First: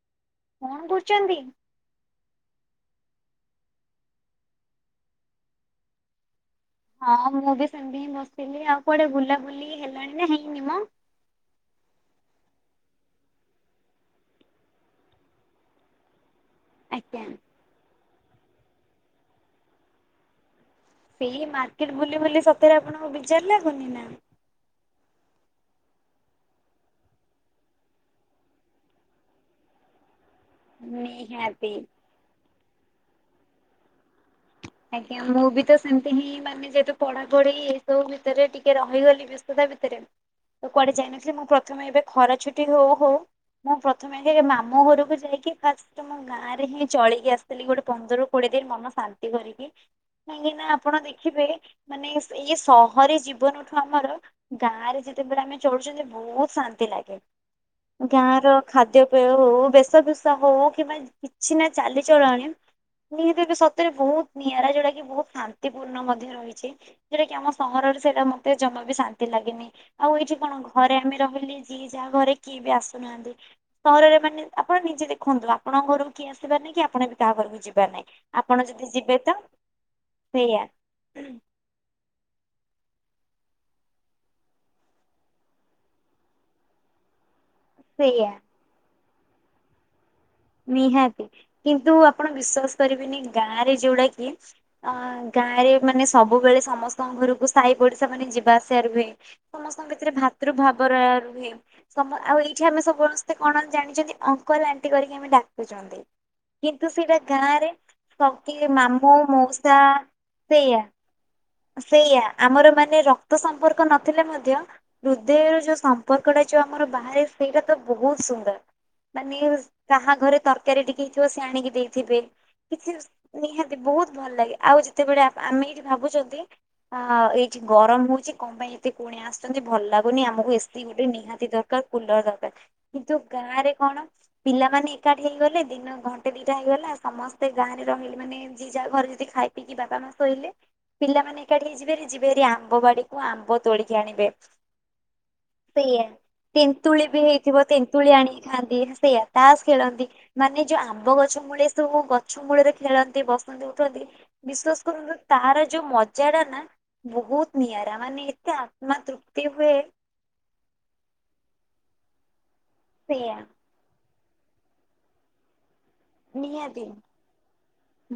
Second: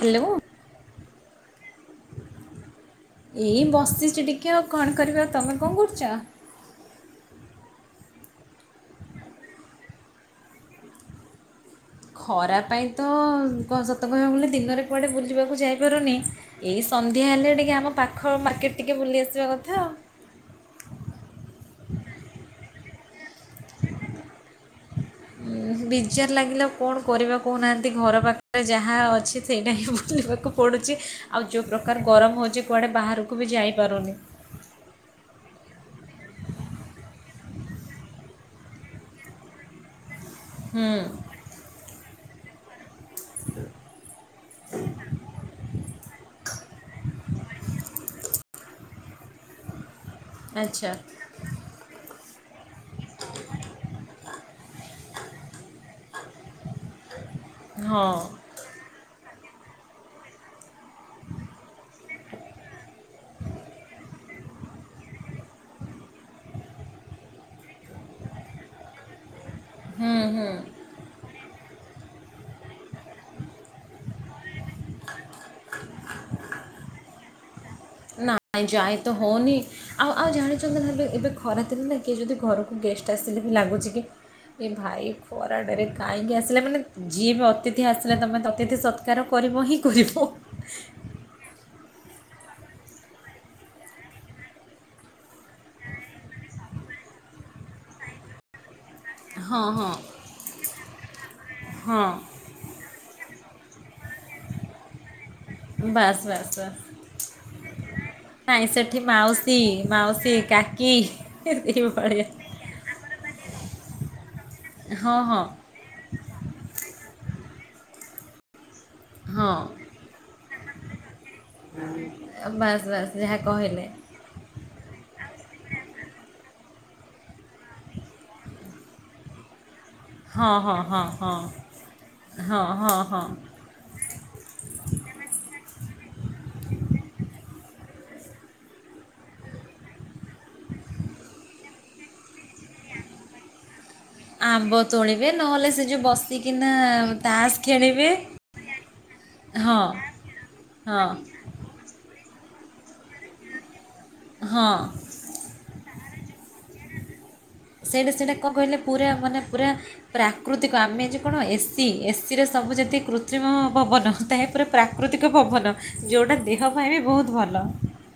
Hello. କଣ କରୁଚନ୍ତି? ଏଇ ବସିଛି ଟିକେ ଆଉ କଣ କରିବା ତମେ କଣ କରୁଚ? ହଁ ମୁଁ ବି ସେମିତି ହିଁ ବସିଥିଲି ଆଉ କୁଆଡେ ବୁଲା ବୁଲି ହେଲାଣି ନା ହେଇନି ମଁ। ଖରା ପାଇଁ ତ କ ସତ କହିବାକୁ ଗଲେ ଦିନରେ କୁଆଡ଼େ ବୁଲିବାକୁ ଯାଇପାରୁନି। ଏଇ ଆଜ୍ଞା ସନ୍ଧ୍ୟା ହେଲେ ଟିକେ ଆମ ପାଖ ମାର୍କେଟ ଟିକେ ବୁଲି ଆସିବା କଥା ଆଉ। ଡେଲି ମାର୍କେଟ ବୁଲି ବୁଲି ସତରେ ଆପଣଙ୍କୁ ବିଯାର ଲାଗୁନି ନା। ବିଜାର ଲାଗିଲେ ଆଉ କଣ କରିବା କହୁନାହାନ୍ତି ଘର ପାଖରେ ଯାହା ଅଛି ସେଇଟା ହିଁ ବୁଲିବାକୁ ପୋଡ଼ୁଚି ଆଉ ଯୋଉ ନିହାତି। ପ୍ରକାର ଗରମ ହୋଉଚି କୁଆଡ଼େ ବାହାରକୁ ବି ଯାଇପାରୁନି। ଆଜ୍ଞା ମୁଁ ବି ତ ସେମିତି ହିଁ ମାନେ ଯେହେତୁ ପଢା ପଢି ଏ ସବୁ ଭିତରେ ଟିକେ ରହିଗଲି ବ୍ୟସ୍ତତା ଭିତରେ ତ ହୁଁ କୁଆଡେ ଯାଇନଥିଲି ମୁଁ ପ୍ରଥମେ ଏବେ ଖରା ଛୁଟି ହୋଉ ହୋଉ ମୁଁ ପ୍ରଥମେ ହେ ମାମୁଁ ଘରକୁ ଯାଇକି ଫାଷ୍ଟ ମୋ ଗାଁ ରେ ହିଁ ଚଳିକି ଆସିଥିଲି ଗୋଟେ ପନ୍ଦରରୁ କୋଡିଏ ଦିନି ମନ ଶାନ୍ତି କରିକି କାହିଁକିନା ଆଚ୍ଛା ଆପଣ [unintelligible] ଦେଖିବେ ମାନେ [unintelligible] ଇଏ ସହରୀ ଜୀବନଠୁ ଆମର ଗାଁ ରେ ଯେତେବେଳେ ଆମେ ଚଳୁଚନ୍ତି ବୋହୁତ ଶାନ୍ତି ଲାଗେ ହଁ ଗାଁ ର ଖାଦ୍ୟପେୟ ହୋଉ ବେଶଭୂଷ ହୋଉ କିମ୍ବା କିଛି ନା ଚାଲିଚଲଣି [unintelligible] ସତରେ ବୋହୁତ ନିଆରା ଯୋଉଟା କି ବୋହୁତ ଶାନ୍ତିପୂର୍ଣ୍ଣ ମଧ୍ୟ ରହିଚି। ଯୋଉଟା କି ଆମ ସହରରେ ସେଇଟା ମତେ ଜମା ବି ଶାନ୍ତି ଲାଗେନି ଆଉ ହୁଁ ହେଇଚି ହୁଁ କଣ ଘରେ ଆମେ ରହିଲି। ଯିଏ ଯା ଘରେ କିଏ ବି ଆସୁନାହାନ୍ତି। ସହରରେ ମାନେ ଆପଣ ନିଜେ ଦେଖନ୍ତୁ ଆପଣଙ୍କ ଘରକୁ କିଏ ଆସିବାର ନାହିଁ କି ଆପଣ ବି କାହା ଘରକୁ ଯିବାର ନାହିଁ। ଆପଣ କାଇଁ ଯଦି ଯାଇ ତ ଯିବେ ହୋଉନି ଆଉ ଆଉ ସେଇଆ ଜାଣିଚନ୍ତି ନା ଏବେ ଏବେ ଖରା ଦିନରେ କିଏ ଯଦି ଘରକୁ ଗେଷ୍ଟ ଆସିଲେ ବି ଲାଗୁଚି କି ଏ ଭାଇ ଖରାଟାରେ କାଇଁକି ଆସିଲେ ମାନେ ଯିଏ ବି ଅତିଥି ଆସିଲେ ସେଇଆ ତମେ ତ ଅତିଥି ସତ୍କାର କରିବ ହିଁ କରିବ। ନିହାତି କିନ୍ତୁ ଆପଣ ବିଶ୍ଵାସ କରିବେନି ଗାଁରେ ଯୋଉଡା କି ଅ ଗାଁରେ ମାନେ ସବୁବେଳେ ସମସ୍ତଙ୍କ ଘରକୁ ସାଇ ପଡିଶା ମାନେ ଯିବା ଆସିବାର ରୁହେ। ହଁ ସମସ୍ତଙ୍କ ହଁ। ଭିତରେ ଭାତୃଭାବ ର ରୁହେ ହଁ ସମ ଆଉ ଏଇ ଏଠି ଆମେ ସମସ୍ତେ କଣ ଜାଣିଚନ୍ତି ଅଙ୍କଲ ଆଣ୍ଟି କରିକି ଆମେ ଡ଼ାକୁ [unintelligible] ବାସ୍ ବାସ୍ ବାସ୍ କିନ୍ତୁ ସେଇଟା ଗାଁ ରେ ନାଇଁ [unintelligible] ସେଠି ମାମୁଁ ମାଉସୀ ମଉସା ମାଉସୀ ସେଇୟା କାକି ସେଇୟା ଏଇଭଳିଆ ଆମର ମାନେ ର ତ ସମ୍ପର୍କ ନଥିଲେ ମଧ୍ୟ ହଁ ହଁ ହୃଦୟର ଯୋଉ ସମ୍ପ [unintelligible] ଯୋଉ ଆମର ବାହାରେ ସେଇଟା ତ ବୋ ହୁତ ସୁନ୍ଦର ମାନେ ହଁ କାହା ଘରେ ତରକାରୀ ଟିକେ ହେଇଥିବ ସେ ଆଣିକି ଦେଇଥିବେ ବାସ୍ କିଛି ବାସ୍ ଯାହା ନିହାତି କହିଲେ ବୋହୁତ ଭଲ ଲାଗେ ଆଉ ଯେତେବେଳେ ଆମେ ଏଠି ଭାବୁଚ ନ୍ତି ଅ ଏଇ ଗରମ ହୋଉଚି କଣ ପାଇଁ ଏତେ କୁଣିଆ ଆସ [unintelligible] ଭଲ ଲାଗୁନି ହଁ ଆମକୁ ଏ ହଁ ସି ହଁ ଗୋଟେ ହଁ ନିହାତି ଦରକାର କୁଲର ହଁ ଦରକାର ହଁ କିନ୍ତୁ ହଁ। ଗାଁ ରେ କଣ। ପିଲାମାନେ ଏକାଠି ହେଇଗଲେ ଦିନ ଘଣ୍ଟେ ଦିଟା ହେଇଗଲା ସମସ୍ତେ ଗାଁରେ ରହିଲେ ମାନେ ଜି ଯାହା ଘରେ ଯଦି ଖାଇ ପିକି ବାପା ମା ଶୋଇଲେ ପିଲାମାନେେ ଏକାଠି ହେଇ ଯିବେ। ଯିବେହାରି ଆମ୍ବ ବାଡିକୁ ଆମ୍ବ ତୋଳିକି ଆଣିବେ ଆମ୍ବ ତୋଳିବେ ନହେଲେ ସେ ଯେଉଁ ସେଇଆ। ବସିକିନା ତେନ୍ତୁଳି ବି ତାସ୍ ହେଇଥିବ ଖେଳିବେ ତେନ୍ତୁଳି ଆଣିକି ଖାଆନ୍ତି ସେଇଆ। ତାସ ହଁ ଖେଳନ୍ତି ମାନେ ଯୋଉ ହଁ ଆମ୍ବ ଗଛ ମୂଳେ ଏ ସବୁ ଗଛ ମୂଳରେ ଖେଳନ୍ତି ବସନ୍ତି ଉଠନ୍ତି ହଁ ବିଶ୍ୱାସ କରନ୍ତୁ ତାର ଯୋଉ ମଜା ଟା ନା ବୋହୁତ ନିଆରା ସେଇଟା ମାନେ ସେଇଟା କ'ଣ ଏତେ କହିଲେ ଆତ୍ମା ପୁରା ମାନେ ତୃପ୍ତି ପୁରା ହୁଏ। ପ୍ରାକୃତିକ ଆମେ ଯେ କଣ ଏସି ଏସିରେ ସବୁ ଯେତିକି ସେଇଆ କୃତ୍ରିମ ପବନ ତାପରେ ପ୍ରାକୃତିକ ପବନ ଯୋଉଟା ଦେହ ପାଇଁ ବି ବୋହୁତ ଭଲ।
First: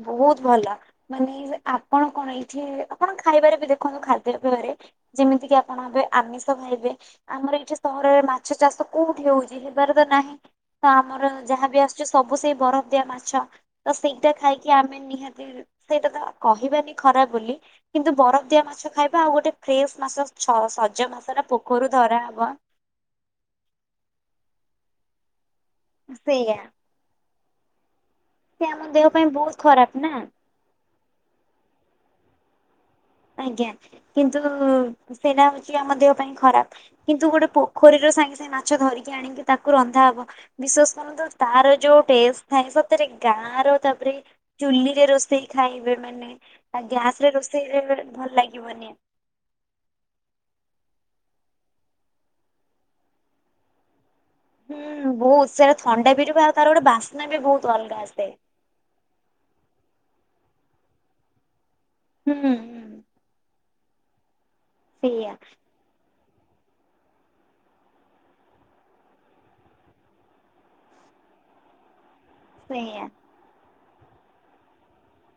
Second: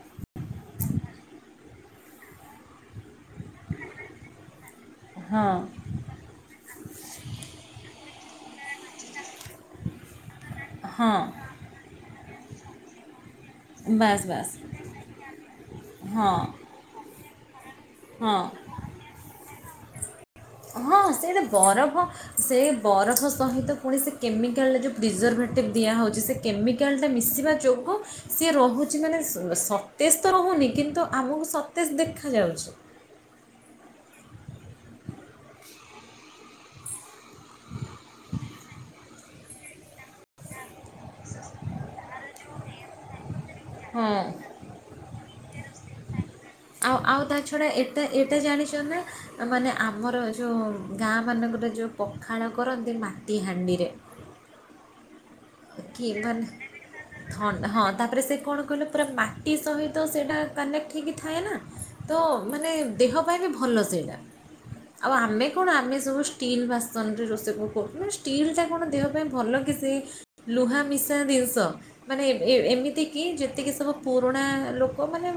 ବୋହୁତ ଭଲ ମାନେ ଆପଣ କଣ ଏଇଠୀ ଆପଣ ଖାଇବାରେ ବି ଦେଖନ୍ତୁ ଖାଦ୍ୟପେୟରେ ଯେମିତି ହଁ କିି ଆପଣ ଏବେ ଆମିଷ ଖାଇବେ। ଆମର ଏଇଠି ସହରରେ ମାଛ ଚାଷ କୋଉଠି ହୋ ଉଚି ହେବାର ତ ନାହିଁ। ତ ହଁ ଆମର ଯାହାବି ଆସୁଚି ସବୁ ସେଇ ବରଫ। ଦିଆ ମାଛ ତ ବାସ୍ ସେଇଟା ବାସ୍ ଖାଇକି ଆମେ ନିହାତି ସେଇଟା ତ ହଁ କହିବାନି ଖରାପ ବୋଲି। କିନ୍ତୁ ହଁ ବରଫ ଦିଆ ମାଛ ଖାଇବା ଆଉ ଗୋଟେ ଫ୍ରେଶ ମାଛ ହଁ ସଜ ସେଇଟା ମାସଟା ପୋଖରିରୁ ବରଫ ଧରାହବା। ସେ ବରଫ ସହିତ ପୁଣିସେ କେମିକାଲରେ ଯୋଉ ପ୍ରିଜର୍ଭେଟିଭ୍ ଦିଆହୋଉଚି ସେ କେମିକାଲ ସେଇଆ କେମିକାଲ ଟା ମିଶିବା ଯୋଗୁଁ ସିଏ ସେ ଆମ ରୋହୁଚି ଦେହ ମାନେ ପାଇଁ ବହୁତ ଖରାପ ସତେଜ ନା। ତ ରୋହୁନି କିନ୍ତୁ ଆମକୁ ସତେଜ ଦେଖାଯାଉଛି। ଆଜ୍ଞା କିନ୍ତୁ ସେଇଟା ହଉଛି ଆମ ଦେହ ପାଇଁ ଖରାପ। କିନ୍ତୁ ଗୋଟେ ପୋଖରୀର ସାଙ୍ଗେ ସାଙ୍ଗେ ମାଛ ଧରିକି ଆଣିକି ତାକୁ ରନ୍ଧା ହବ। ବିଶ୍ଵାସ କରନ୍ତୁ ତାର ଯୋଉ ଟେଷ୍ଟ ଥାଏ ସତରେ ଗାଁ ର ହଁ ତାପରେ। ଚୁଲିରେ ରୋଷେଇ ଖାଇବେ ମାନେ। ଆଉ ଗ୍ୟାସ ଆଉ ରେ ତା ଛଡ଼ା ରୋଷେଇରେ ଏଟା ଭଲ ଏଇଟା ଜାଣିଛ ଲାଗିବନି। ନା। ମାନେ ଆମର ଯୋଉ ଗାଁ ମାନଙ୍କର ଯୋଉ ପଖାଳ କରନ୍ତି ମାଟି ହାଣ୍ଡିରେ। ହୁଁ, ବହୁତ ସାରା କି ଥଣ୍ଡା ବି ରିବ ମାନେ ଆଉ ତାର ଗୋଟେ ବାସ୍ନା ବି ଥଣ୍ଡା ବହୁତ ହଁ ଅଲଗା ତାପରେ ଆସେ। ସେ କ'ଣ କହିଲେ ପୁରା ମାଟି ସହିତ ସେଇଟା କନେକ୍ଟ ହେଇକି ଥାଏ ନା ତ ହୁଁ ହୁଁ ମାନେ ଦେହ ପାଇଁ ବି ଭଲ ସେଇିଟା। ଆଉ ସେଇଆ ଆମେ କଣ ଆମେ ସବୁ ଷ୍ଟିଲ୍ ବାସନରେ ରୋଷେଇ କ କରୁୁ? ମାନେ ଷ୍ଟିଲ୍ଟା କଣ ଦେହ ପାଇଁ ଭଲ କି ସେ ଲୁହା ମିଶା ଜିନିଷ? ମାନେ ସେଇଆ ଏମିତି କି ଯେତିକି ସବୁ ପୁରୁଣା ଲୋକ ମାନେ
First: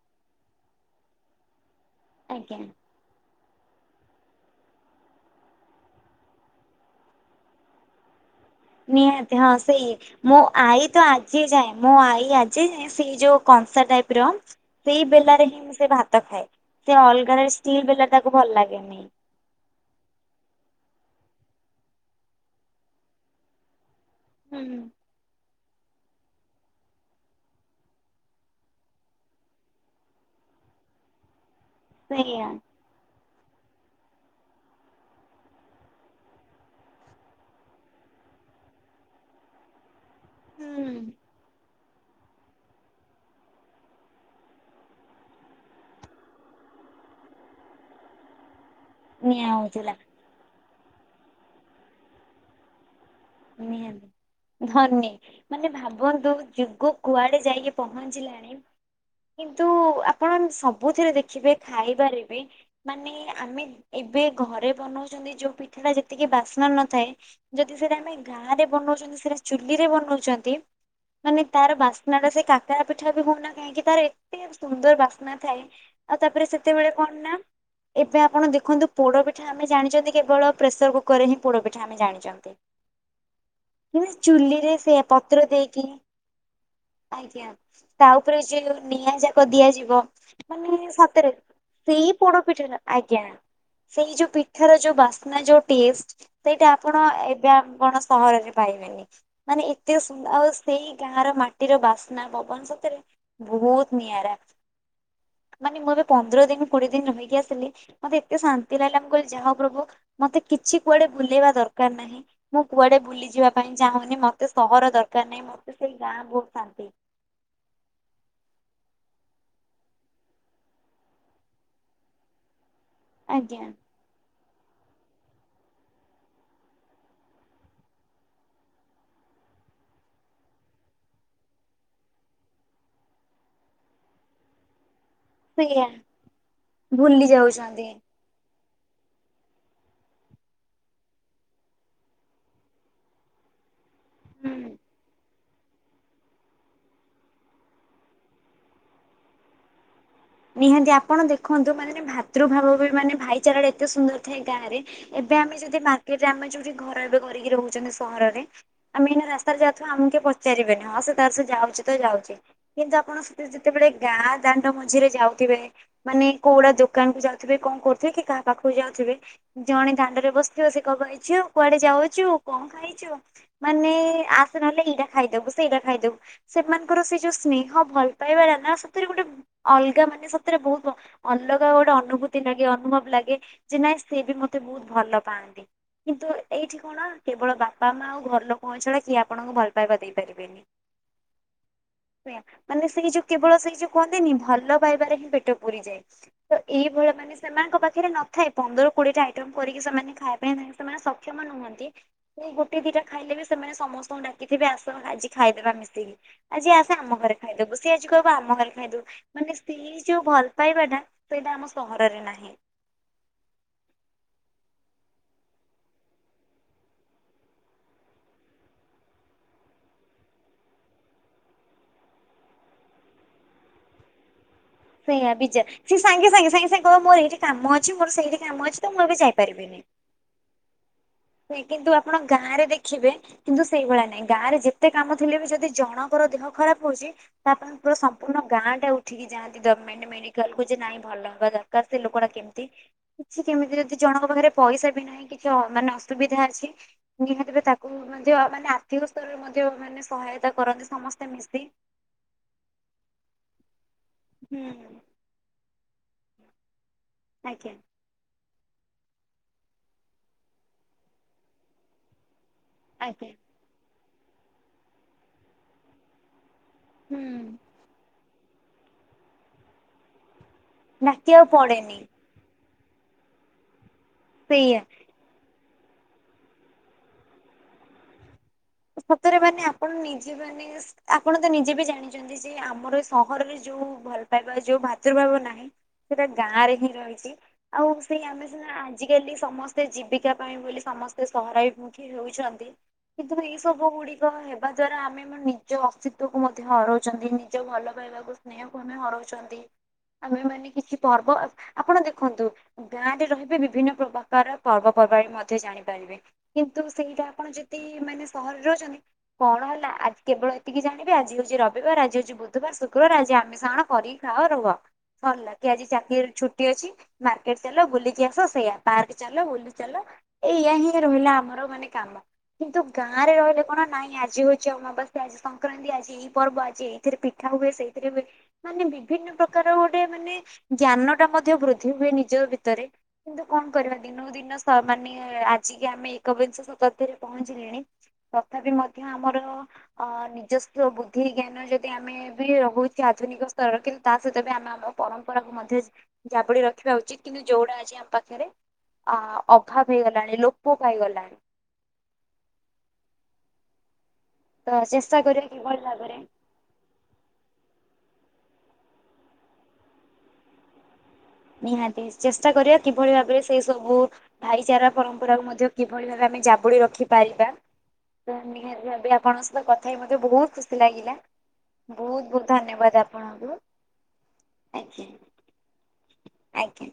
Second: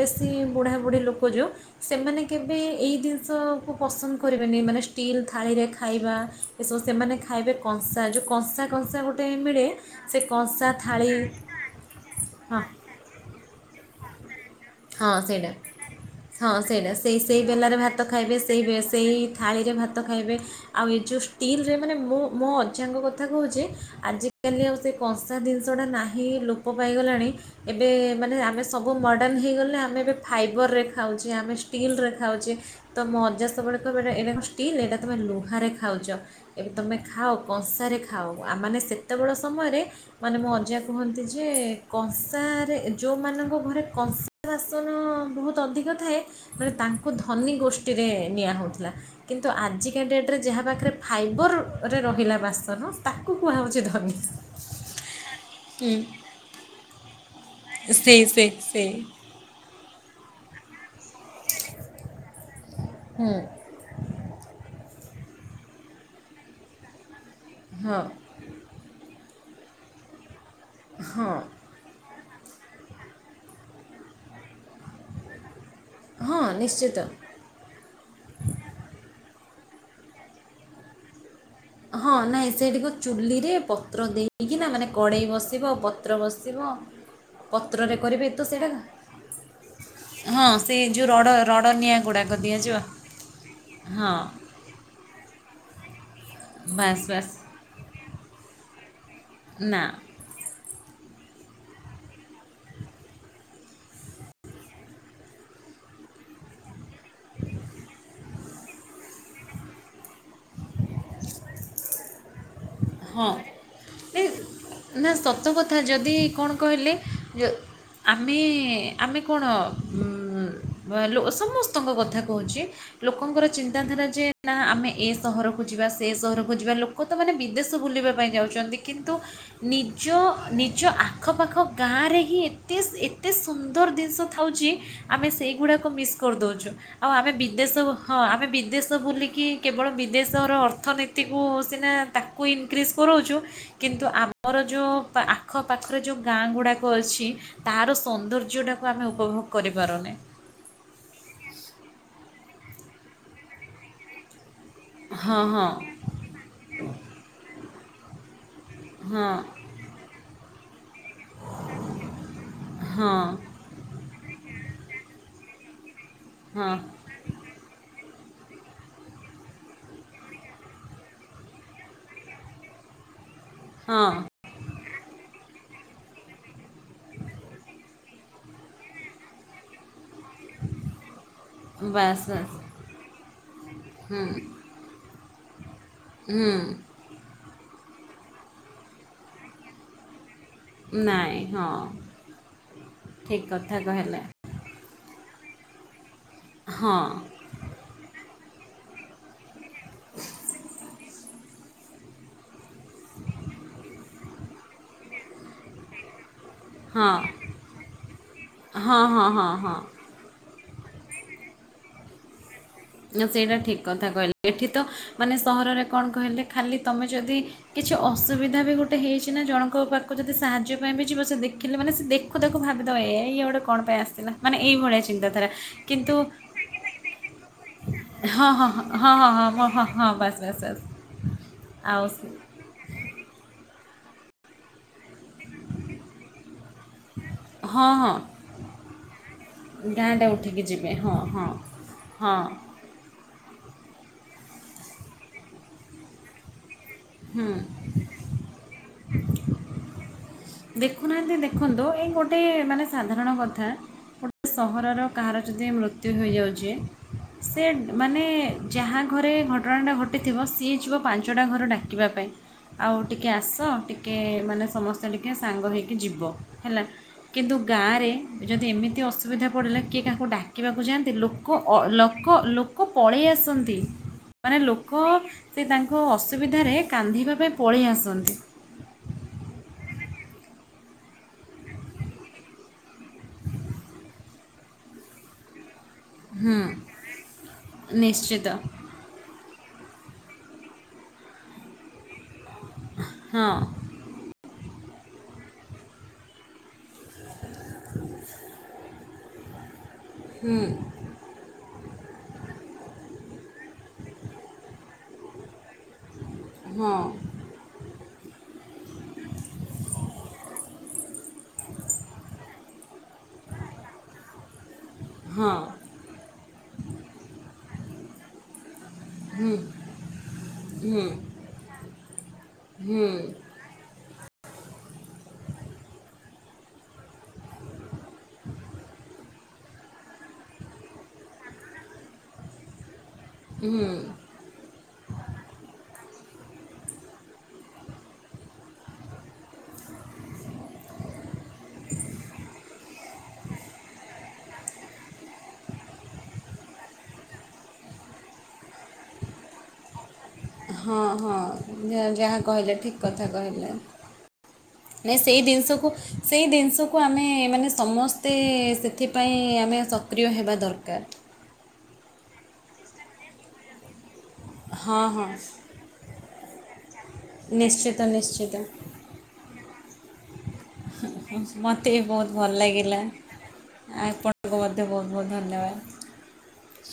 ବେଶୀ ବୁଢ଼ାବୁଢ଼ୀ ଲୋକ ଯୋଉ ସେମାନେ କେବେ ଆଜ୍ଞା। ଏଇ ଜିନିଷକୁ ପସନ୍ଦ କରିବେନି ମାନେ ଷ୍ଟିଲ୍ ଥାଳିରେ ଖାଇବା ଏସବୁ, ସେମାନେ ଖାଇବେ କଂସା ଯେଉଁ କଂସା କଂସା ନିହାତି ହଁ, ମିଳେ ସେଇ ସେ ମୋ କଂସା ଆଈ ତ ଥାଳି ଆଜି ଯାଏଁ ମୋ ଆଈ ହଁ ଆଜି ଯାଏ ସେଇ ଯୋଉ କଂସା ଟାଇପ୍ ର ସେଇ ହଁ ବେଲାରେ ସେଇଟା ହିଁ ସେ ଭାତ ଖାଏ। ହଁ ସେଇଟା ସେ ସେଇ ଅଲଗା ଷ୍ଟିଲ୍ ବେଲା ତାକୁ ଭଲ ଲାଗେନି। ଏ ଥାଳିରେ ଭାତ ଖାଇବେ, ଆଉ ଏ ଯେଉଁ ଷ୍ଟିଲରେ ମାନେ ମୁଁ ମୋ ଅଜାଙ୍କ କଥା କହୁଚି ଆଜିକାଲି ଆଉ ସେ କଂସା ଜିନିଷଟା ନାହିଁ ଲୋପ ପାଇଗଲାଣି। ଏବେ ମାନେ ଆମେ ସବୁ ମଡ଼ର୍ଣ୍ଣ ହେଇଗଲେ ଆମେ ଏବେ ଫାଇବରରେ ଖାଉଚେ ଆମେ ଷ୍ଟିଲ୍ ରେ ସେଇଆ ଖାଉଚେ। ତ ମୋ ଅଜା ସବୁବେଳେ କହିବେ ଏଇଟା କଣ ଷ୍ଟିଲ୍ ଏଇଟା ତମେ ଲୁହାରେ ଖାଉଚ। ଏବେ ତମେ ଖାଅ କଂସାରେ ଖାଅ, ଆ ମାନେ ସେ ସେତେବେଳ ସମୟରେ ମାନେ ମୋ ଅଜା କୁହନ୍ତି ଯେ କଂସାରେ ଯୋଉମାନଙ୍କ ଘରେ କଂସା ବାସନ ବହୁତ୍ ଅଧିକ ଥାଏ ମାନେ ତାଙ୍କୁ ଧନୀ ଗୋଷ୍ଠୀରେ ନିଆ ହଉଥିଲା। ନିଆଁ କିନ୍ତୁ ହଉଥିଲା ଆଜିକା ଡେଟ୍ ରେ ଯାହା ପାଖେରେ ଫାଇବରରେ ରହିଲା ବାସନ ତାକୁ କୁହାହଉଛି ଧନୀ। ଧନୀ ମାନେ ହୁଁ ଭାବନ୍ତୁ ଯୁଗ କୁଆଡେ ଯାଇକି ପହଞ୍ଚି ସେଇ-ସେଇ-ସେ। କିନ୍ତୁ ଆପଣ ସବୁଥିରେ ଦେଖିବେ ଖାଇବାରେ ବି ମାନେ ହୁଁ ଆମେ ଏବେ ଘରେ ବନଉଛନ୍ତି ଯୋଉ ପିଠା ଟା ଯେତିକି ବାସ୍ନା ନଥାଏ ଯଦି ସେଟା ହଁ ଆମେ ଗାଁ ରେ ବନଉଛନ୍ତି। ସେଟା ଚୁଲି ରେ ବନାଉଛନ୍ତି ହଁ ମାନେ ତାର ବାସ୍ ନାଟା ସେ କାକାର ପିଠା ବି ହଉନା କାହିଁକି ତାର ଏ ତେ ସୁନ୍ଦର ବାସ୍ନା ଥାଏ, ଆଉ ହଁ ତାପରେ ସେତେବେଳେ ନିଶ୍ଚିତ କଣ ନା ଏବେ ଆପଣ ଦେଖନ୍ତୁ ପୋଡପିଠା ଆମେ ଜାଣିଛନ୍ତି କେବଳ ପ୍ରେସର କୁ କରରେ ହଁ ପୋଡପିଠା। ଆମେ ହଁ, ନାଇଁ ଜାଣିଛନ୍ତି। ସେଟାକୁ ଚୁଲିରେ ପତ୍ର କିନ୍ତୁ ଦେଇକିନା ଚୁଲିରେ ମାନେ, ସେ କଡ଼େଇ ପତ୍ର ବସିବ, ଦେଇକି ପତ୍ର ବସିବ ଆଜ୍ଞା ପତ୍ରରେ ତା କରିବେ ଉପରେ ତ ସେଇଟା ଯୋଉ ନିଆଁ ଯାକ ଦିଆଯିବ, ହଁ ସେ ମାନେ ଯେଉଁ ସତରେ ରଡ଼ ରଡ଼ ନିଆଁ ସେଇ ଗୁଡ଼ାକ ପୋଡ ଦିଆଯିବ ପିଠାଟା ଆଜ୍ଞା ହଁ ସେଇ ଯୋଉ ପି ପିଠାର ଯୋଉ ବାସ୍ନା ଯୋଉ ଟଷ୍ଟ ସେଇଟା ଆପଣ ବାସ୍ ବାସ୍ ଏବେ ଆପଣ ସହରରେ ପାଇବେନି। ମାନେ ନା ଏତେ ଆଉ ସେଇ ଗାଁ ର ମାଟିର ବାସ୍ନା ପବନ୍ ସତରେ ବହୁତ୍ ନିଆରା। ମାନେ ମୁଁ ଏବେ ପନ୍ଦର ଦିନ କୋଡିଏ ଦିନ ରହିକି ଆସିଲି। ମତେ ଏତେ ଶାନ୍ତି ଲାଗିଲା ମୁ କହିଲି ଯାହାଉ ପ୍ରଭୁ ମତେ କିଛି କୁଆଡେ ବୁଲେଇବା ଦରକାର ନାହିଁ। ମୁଁ କୁଆଡେ ହଁ ବୁଲିଯିବା ପାଇଁ ଚାହୁଁନି ଏ ମତେ ସହର ନା ଦରକାର ନାହିଁ ସତ କଥା ମତେ ସେଇ ଯଦି ଗାଁ ବହୁତ କଣ ଶାନ୍ତି କହିଲେ ଯେ ଆମେ ଆମେ କଣ ଲୋ ସମସ୍ତଙ୍କ କଥା କହୁଚି ଲୋକଙ୍କର ଆଜ୍ଞା। ଚିନ୍ତାଧାରା ଯେ ନା ଆମେ ଏ ସହରକୁ ଯିବା ସେ ସହରକୁ ଯିବା ଲୋକ ତ ମାନେ ବି ଦେଶ ବୁଲିବା ପାଇଁ ଯାଉଚନ୍ତି କିନ୍ତୁ ନିଜ ନିଜ ଆଖପାଖ ଗାଁରେ ହିଁ ଏତେ ଏତେ ସୁନ୍ଦର ଜିନିଷ ଥାଉଚି ଆମେ ସେଇଆ ସେଇଗୁଡ଼ାକ ମିସ୍ କରିଦଉଚୁ ଆଉ ଭୁଲି ଆମେ ବିଦେଶ ଯାଉଛନ୍ତି। ହଁ ଆମେ ବିଦେଶ ବୁଲିକି କେବଳ ବିଦେଶର ଅର୍ଥନୀତିକୁ ସିନା ତା କୁ ଇନକ୍ରିଜ୍ କରଉଚୁ କିନ୍ତୁ ଆମର ହୁଁ। ଯୋଉ ପା ଆଖପାଖରେ ଯେଉଁ ଗାଁ ଗୁଡ଼ାକ ଅଛି ତାର ସୌନ୍ଦର୍ଯ୍ୟଟାକୁ ଆମେ ଉପଭୋଗ କରିପାରୁନେ। ନିହାତି ଆପଣ ଦେଖନ୍ତୁ ମାନେ ଭାତୃଭାବ ବି ମାନେ ଭାଇଚାରାଟା ଏତେ ସୁନ୍ଦର ଥାଏ ଗାଁରେ ଏବେ ହଁ ଆମେ ହଁ ଯଦି ମାର୍କେଟରେ ଆମେ ଯୋଉଠି ଘର ଏବେ କରିକି ରହୁଚନ୍ତି ସହରରେ, ଆମେ ଏଇନା ହଁ ରାସ୍ତାରେ ଯାଉ ଆମକୁ କିଏ ପଚାରିବେନି ହଁ ସେ ତାର ସେ ଯାଉଚି ତ ଯାଉଚି କିନ୍ତୁ ହଁ ଆପଣ ସେ ଯେତେବେଳେ ଗାଁ ଦାଣ୍ଡ ମଝିରେ ଯାଉଥିବେ ମାନେ କୋଉଡା ହଁ ଦୋକାନକୁୁ ଯାଉ ଥିବେ କଣ କରୁଥିବେ କି କାହା ପାଖକୁ ଯାଉଥିବେ। ଜଣେ ଦାଣ୍ଡରେ ବସିଥିବ ସେ କହିବ ଏ ଝିଅ କୁଆଡେ ଯାଉଚୁ କଣ ଖାଇଚୁ। ହଁ। ନହେଲେ ଏଇଟା ଖାଇଦବୁ ସେଇଟା ଖାଇଦବୁ। ସେମାନଙ୍କର ସେ ଯୋଉ ସ୍ନେହ ଭଲ ପାଇବାର ନା ସେଥିରେ ଗୋଟେ ଅଲଗା ମାନେ ସତରେ ବହୁତ୍ ଅଲଗା ଗୋଟେ ବାସ୍ ଅନୁଭୂତି ବାସ୍ ଲାଗେ ଅନୁଭବ ଲାଗେ ଯେ ନାଇଁ ହୁଁ ସେ ବି ମତେ ବହୁତ୍ ଭଲ ପାଆନ୍ତି। କିନ୍ତୁ ହୁଁ ଏଇଠି କଣ କେବଳ ବାପା ମା ଆଉ ଘର ଲୋକଙ୍କ ଛଡା କିଏ ଆପଣଙ୍କୁ ଭଲ ପାଇବା ଦେଇପାରିବେନି। ନାଇଁ ହଁ ସେୟା ମାନେ ସେଇ ଯୋଉ ଠିକ୍ କେବଳ ସେଇ କଥା ଯୋଉ କହିଲେ। କୁହନ୍ତିନି ଭଲ ପାଇବାରେ ହିଁ ପେଟ ପୁରିଯାଏ ତ ହଁ ଏଇଭଳିଆ ମାନେ ସେମାନଙ୍କ ପାଖରେ ନଥାଏ ପନ୍ଦର କୋଡିଏ ଟା ଆଇଟମ କରିକି ସେମାନେ ଖାଇବା ପାଇଁ ସେମାନେ ସକ୍ଷମ ନୁହନ୍ତି। ସେଇ ଗୋଟେ ଦିଇଟା ଖାଇଲେ ବି ସେମାନେ ସମସ୍ତଙ୍କୁ ଡାକିଥିବେ ଆସ ଆଜି ଖାଇଦେବା ମିଶିକି। ଆଜି ଆସେ ଆମ ହଁ ଘରେ ଖାଇଦବୁ ସେଏ ଆଜି କହିବ ଆମ ଘରେ ହଁ ଖାଇଦବୁ। ହଁ ହଁ ହଁ। ଏଇ ଯୋଉ ଭଲ ପାଇବାଟା ସେଇଟା ଆମ ସହରରେ ନାହିଁ। ସେଇଟା ଠିକ କଥା କହିଲ ଏଠିତମାନେ ସହରରେ କଣ କହିଲେ ଖାଲି ତୁମେ ଯଦି କିଛି ଅସୁବିଧା ବି ଗୋଟେ ହେଇଛି ନା ଜଣଙ୍କ ପାଖକୁ ଯଦି ସାହାଯ୍ୟ ପାଇଁ ବି ଯିବ ସେ ଦେଖିଲେ ମାନେ ସେ ଦେଖୁ ଦେଖୁ ଭାବିଦବ ଏଇଏ ଗୋଟେ କଣ ପାଇଁ ଆସିଥିଲା ମାନେ ଏଇ ଭାଳିଆ ଚିନ୍ତା ଧାରା କିନ୍ତୁ ହଁ ମୋର ଏଇଠି କାମ ଅଛି ମୋର ସେଇଠି ହଁ ହଁ କାମ ହଁ ଅଛି ତ ମୁଁ ହଁ ଏବେ ହଁ ହଁ ମୋ ହଁ ଯାଇପାରିବିନି। ହଁ ବାସ୍ ବାସ୍ ବାସ୍। କିନ୍ତୁ ଆଉ ଆପଣ ସେ- ଗାଁ ରେ ଦେଖିବେ କିନ୍ତୁ ସେଇଭଳିଆ ନାଇଁ ଗାଁ ରେ ଯେ ଏତେ କାମ ଥିଲେ ବି ଯଦି ଜଣଙ୍କର ଦେହ ଖରାପ ହଉଛି ତା ପାଇଁ ହଁ ପୁରା ହଁ ସମ୍ପୂର୍ଣ୍ଣ ଗାଁ ଟା ଉଠି ଯାଆନ୍ତି ଗ୍ରୋଭମେଣ୍ଟ ଗାଁଟା ମେଡିକାଲ ଉଠିକି କୁ ଯେ ଯିବେ ନାଇଁ ହଁ ଭଲ ହଁ ହବା ଦରକାର ସେ ଲୋକଟା ହଁ କେମିତି ସେ କେମିତି ଯଦି ଜଣଙ୍କ ପାଖରେ ପଇସା ବି ନାହିଁ କିଛି ମାନେ ଅସୁବିଧା ଅଛି ହୁଁ ନିହାତି ତାକୁ ମଧ୍ୟୟ ମାନେ ଆର୍ଥିକ ସ୍ତରରେ ମଧ୍ୟୟ ମାନେ ସହାୟତା କରନ୍ତି ସମସ୍ତେ ଦେଖୁନାହାନ୍ତି ମିଶି। ଦେଖନ୍ତୁ ଏଇ ଗୋଟେ ମାନେ ସାଧାରଣ କଥା ଗୋଟେ ହୁଁ ସହରର କାହାର ଯଦି ମୃତ୍ୟୁ ହୋଇଯାଉଛି ସେ ଆଜ୍ଞା ମାନେ ଯାହା ଘରେ ଘଟଣାଟା ଘଟିଥିବ ସିଏ ଯିବ ପାଞ୍ଚଟା ଘର ଡାକିବା ପାଇଁ। ଆଉ ଟିକେ ଆଜ୍ଞା ଆସ ଟିକେ ମାନେ ସମସ୍ତେ ଟିକେ ସାଙ୍ଗ ହେଇକି ଯିବ ହେଲା ହୁଁ। କିନ୍ତୁ ଗାଁରେ ଯଦି ଏମିତି ଅସୁବିଧା ପଡ଼ିଲା କିଏ କାହାକୁ ଡାକିବାକୁ ଯାଆନ୍ତି ଲୋକ ଡାକିବାକୁ ପଡେନି ଲୋକ ପଳେଇ ଆସନ୍ତି ମାନେ ସେଇଆ। ଲୋକ ସେ ତାଙ୍କ ଅସୁବିଧାରେ କାନ୍ନ୍ଦିବା ପାଇଁ ପଳେଇ ଆସନ୍ତି। ସତରେ ମାନେ ଆପଣ ନିଜେ ମାନେ ଆପଣ ତ ନିଜେ ବି ଜାଣିଛନ୍ତି। ଯେ ଆମର ଏଇ ସହରରେ ଯୋଉ ଭଲ ପାଇବା ଏଇ ଯୋଉ ଭାତୃଭାବ ନାହିଁ। ସେଇଟା ହୁଁ ଗାଁ ରେ ହିଁ ରହିଛି ଆଉ ସେଇ ଆମେ ନିଶ୍ଚିତ ସିନା ଆଜିକାଲି ସମସ୍ତେ ଜୀବିକା ପାଇଁ ବୋଲି ସମସ୍ତେ ସହରାଭିମୁଖୀ ହେଉଛନ୍ତି। କିନ୍ତୁ ଏଇ ହଁ ସବୁ ଗୁଡିକ ହେବା ଦ୍ଵାରା ଆମେ ଆମ ନିଜ ଅସ୍ତିତ୍ଵ କୁ ମଧ୍ୟ ହରଉଚ ଚନ୍ତି ନିଜ ଭଲ ପାଇବାକୁ ସ୍ନେହକୁ ଆମେ ହରଉଚନ୍ତି ଆମେ ମାନ କିଛି ପର୍ବ ଆପଣ ଦେଖନ୍ତୁ ଗାଁ ରେ ରହିବେ ବିଭିନ୍ନ ପ୍ରକାର ପର୍ବପର୍ବାଣି ମଧ୍ୟ ଜାଣିପାରିବେ। କିନ୍ତୁ ହଁ ସେଇଟା ଆପଣ ଯଦି ମାନେ ସହରରେ ରହୁଚନ୍ତି କଣ ହେଲା ଆଜି କେବଳ ଏତିକି ଜାଣିବେ ଆଜି ହୋଉଚି ରବିବାର ଆଜି ହୋଉଚି ବୁଧବାର ଶୁକ୍ରବାର ଆଜି ଆମିଷ ଆଣ କରିକି ଖାଅ ରୁହ। ଭଲ ହଁ ଲାଗେ ଆଜି ଚାକିରି ଛୁଟି ଅଛି ମାର୍କେଟ ଚାଲ ବୁଲିକି ଆସ ସେଇୟା। ପାର୍କ ଚାଲ ବୁଲି ଚାଲ ଏଇୟା ହିଁ ହୁଁ ରହିଲା ଆମର ମାନେ କାମ କିନ୍ତୁ ହୁଁ ଗାଁ ରେ ରହିଲେ କଣ ନାଇଁ ଆଜି ହୋଉଛି ଅମାବାସ୍ୟା ଆଜି ସଂକ୍ରାନ୍ତି ଆଛି ଏଇ ପର୍ବ ଆଜି ସେଥିରେ ପିଠା ହୁଏ ସେଇଥିରେ ହୁଏ ମାନେ ବିଭିନ୍ନ ପ୍ରକାର ପ୍ରକାର ଗୋଟେ ମାନେ ଜ୍ଞାନ ଟା ମଧ୍ୟ ବୃଦ୍ଧି ହୁଏ ନିଜ ଭିତରେ। କିନ୍ତୁ କଣ କରିବା ଦିନକୁ ଦିନ ମାନେ ଆଜିକି ଆମେ ଏକବିଂଶ ଶତାବ୍ଦୀରେ ପହଞ୍ଚିଲେଣି। ତଥାପି ମଧ୍ୟ ଆମର ଅ ନିଜସ୍ୱ ବୁଦ୍ଧି ଜ୍ଞାନ ଯଦି ଆମେ ବି ରହୁଛେ ଆଧୁନିକ ସ୍ତରରେ କିନ୍ତୁ ତା ସହିତ ବି ଆମେ ଆମ ପରମ୍ପରାକୁ ମଧ୍ୟ ଜାବୁଡି ରଖିବା ଉଚିତ୍ କିନ୍ତୁ ଯୋଉଡା ଆଜି ଆମ ପାଖରେ ଅ ଅଭାବ ହେଇଗଲାଣି ଲୋକ ହଁ ହଁ ଯାହା କହିଲେ ଠିକ୍ କଥା କହିଲେ। ତ ଚେଷ୍ଟା ସେଇ କରିବା କିଭଳି ଜିନିଷକୁ ଭାବରେ ସେଇ ଜିନିଷକୁ କୁ ଆମେ ମାନେ ସମସ୍ତେ ସେଥିପାଇଁ ଆମେ ସକ୍ରିୟ ହେବା ଦରକାର। ନିହାତି ଚେଷ୍ଟା କରିବା କିଭଳି ଭାବରେ ସେଇ ସବୁ ଭାଇଚାରା ହଁ ହଁ ପରମ୍ପରା କୁ ମଧ୍ୟ କିଭଳି ଭାବେ ଆମେ ଜାବୁଡି ରଖିପାରିବା। ନିଶ୍ଚିତ ତ ନିଶ୍ଚିତ ନିହାତି ଭାବେ ଆପଣଙ୍କ ସହିତ କଥା ହେଇ ମତେ ବହୁତ ଖୁସି ଲାଗିଲା ମୋତେ ବି ବହୁତ ବହୁତ ଭଲ ଲାଗିଲା ଧନ୍ୟବାଦ ଆପଣଙ୍କୁ। ଆପଣଙ୍କୁ ମଧ୍ୟ ଆଜ୍ଞା ବହୁତ ବହୁତ ଧନ୍ୟବାଦ। ଆଜ୍ଞା।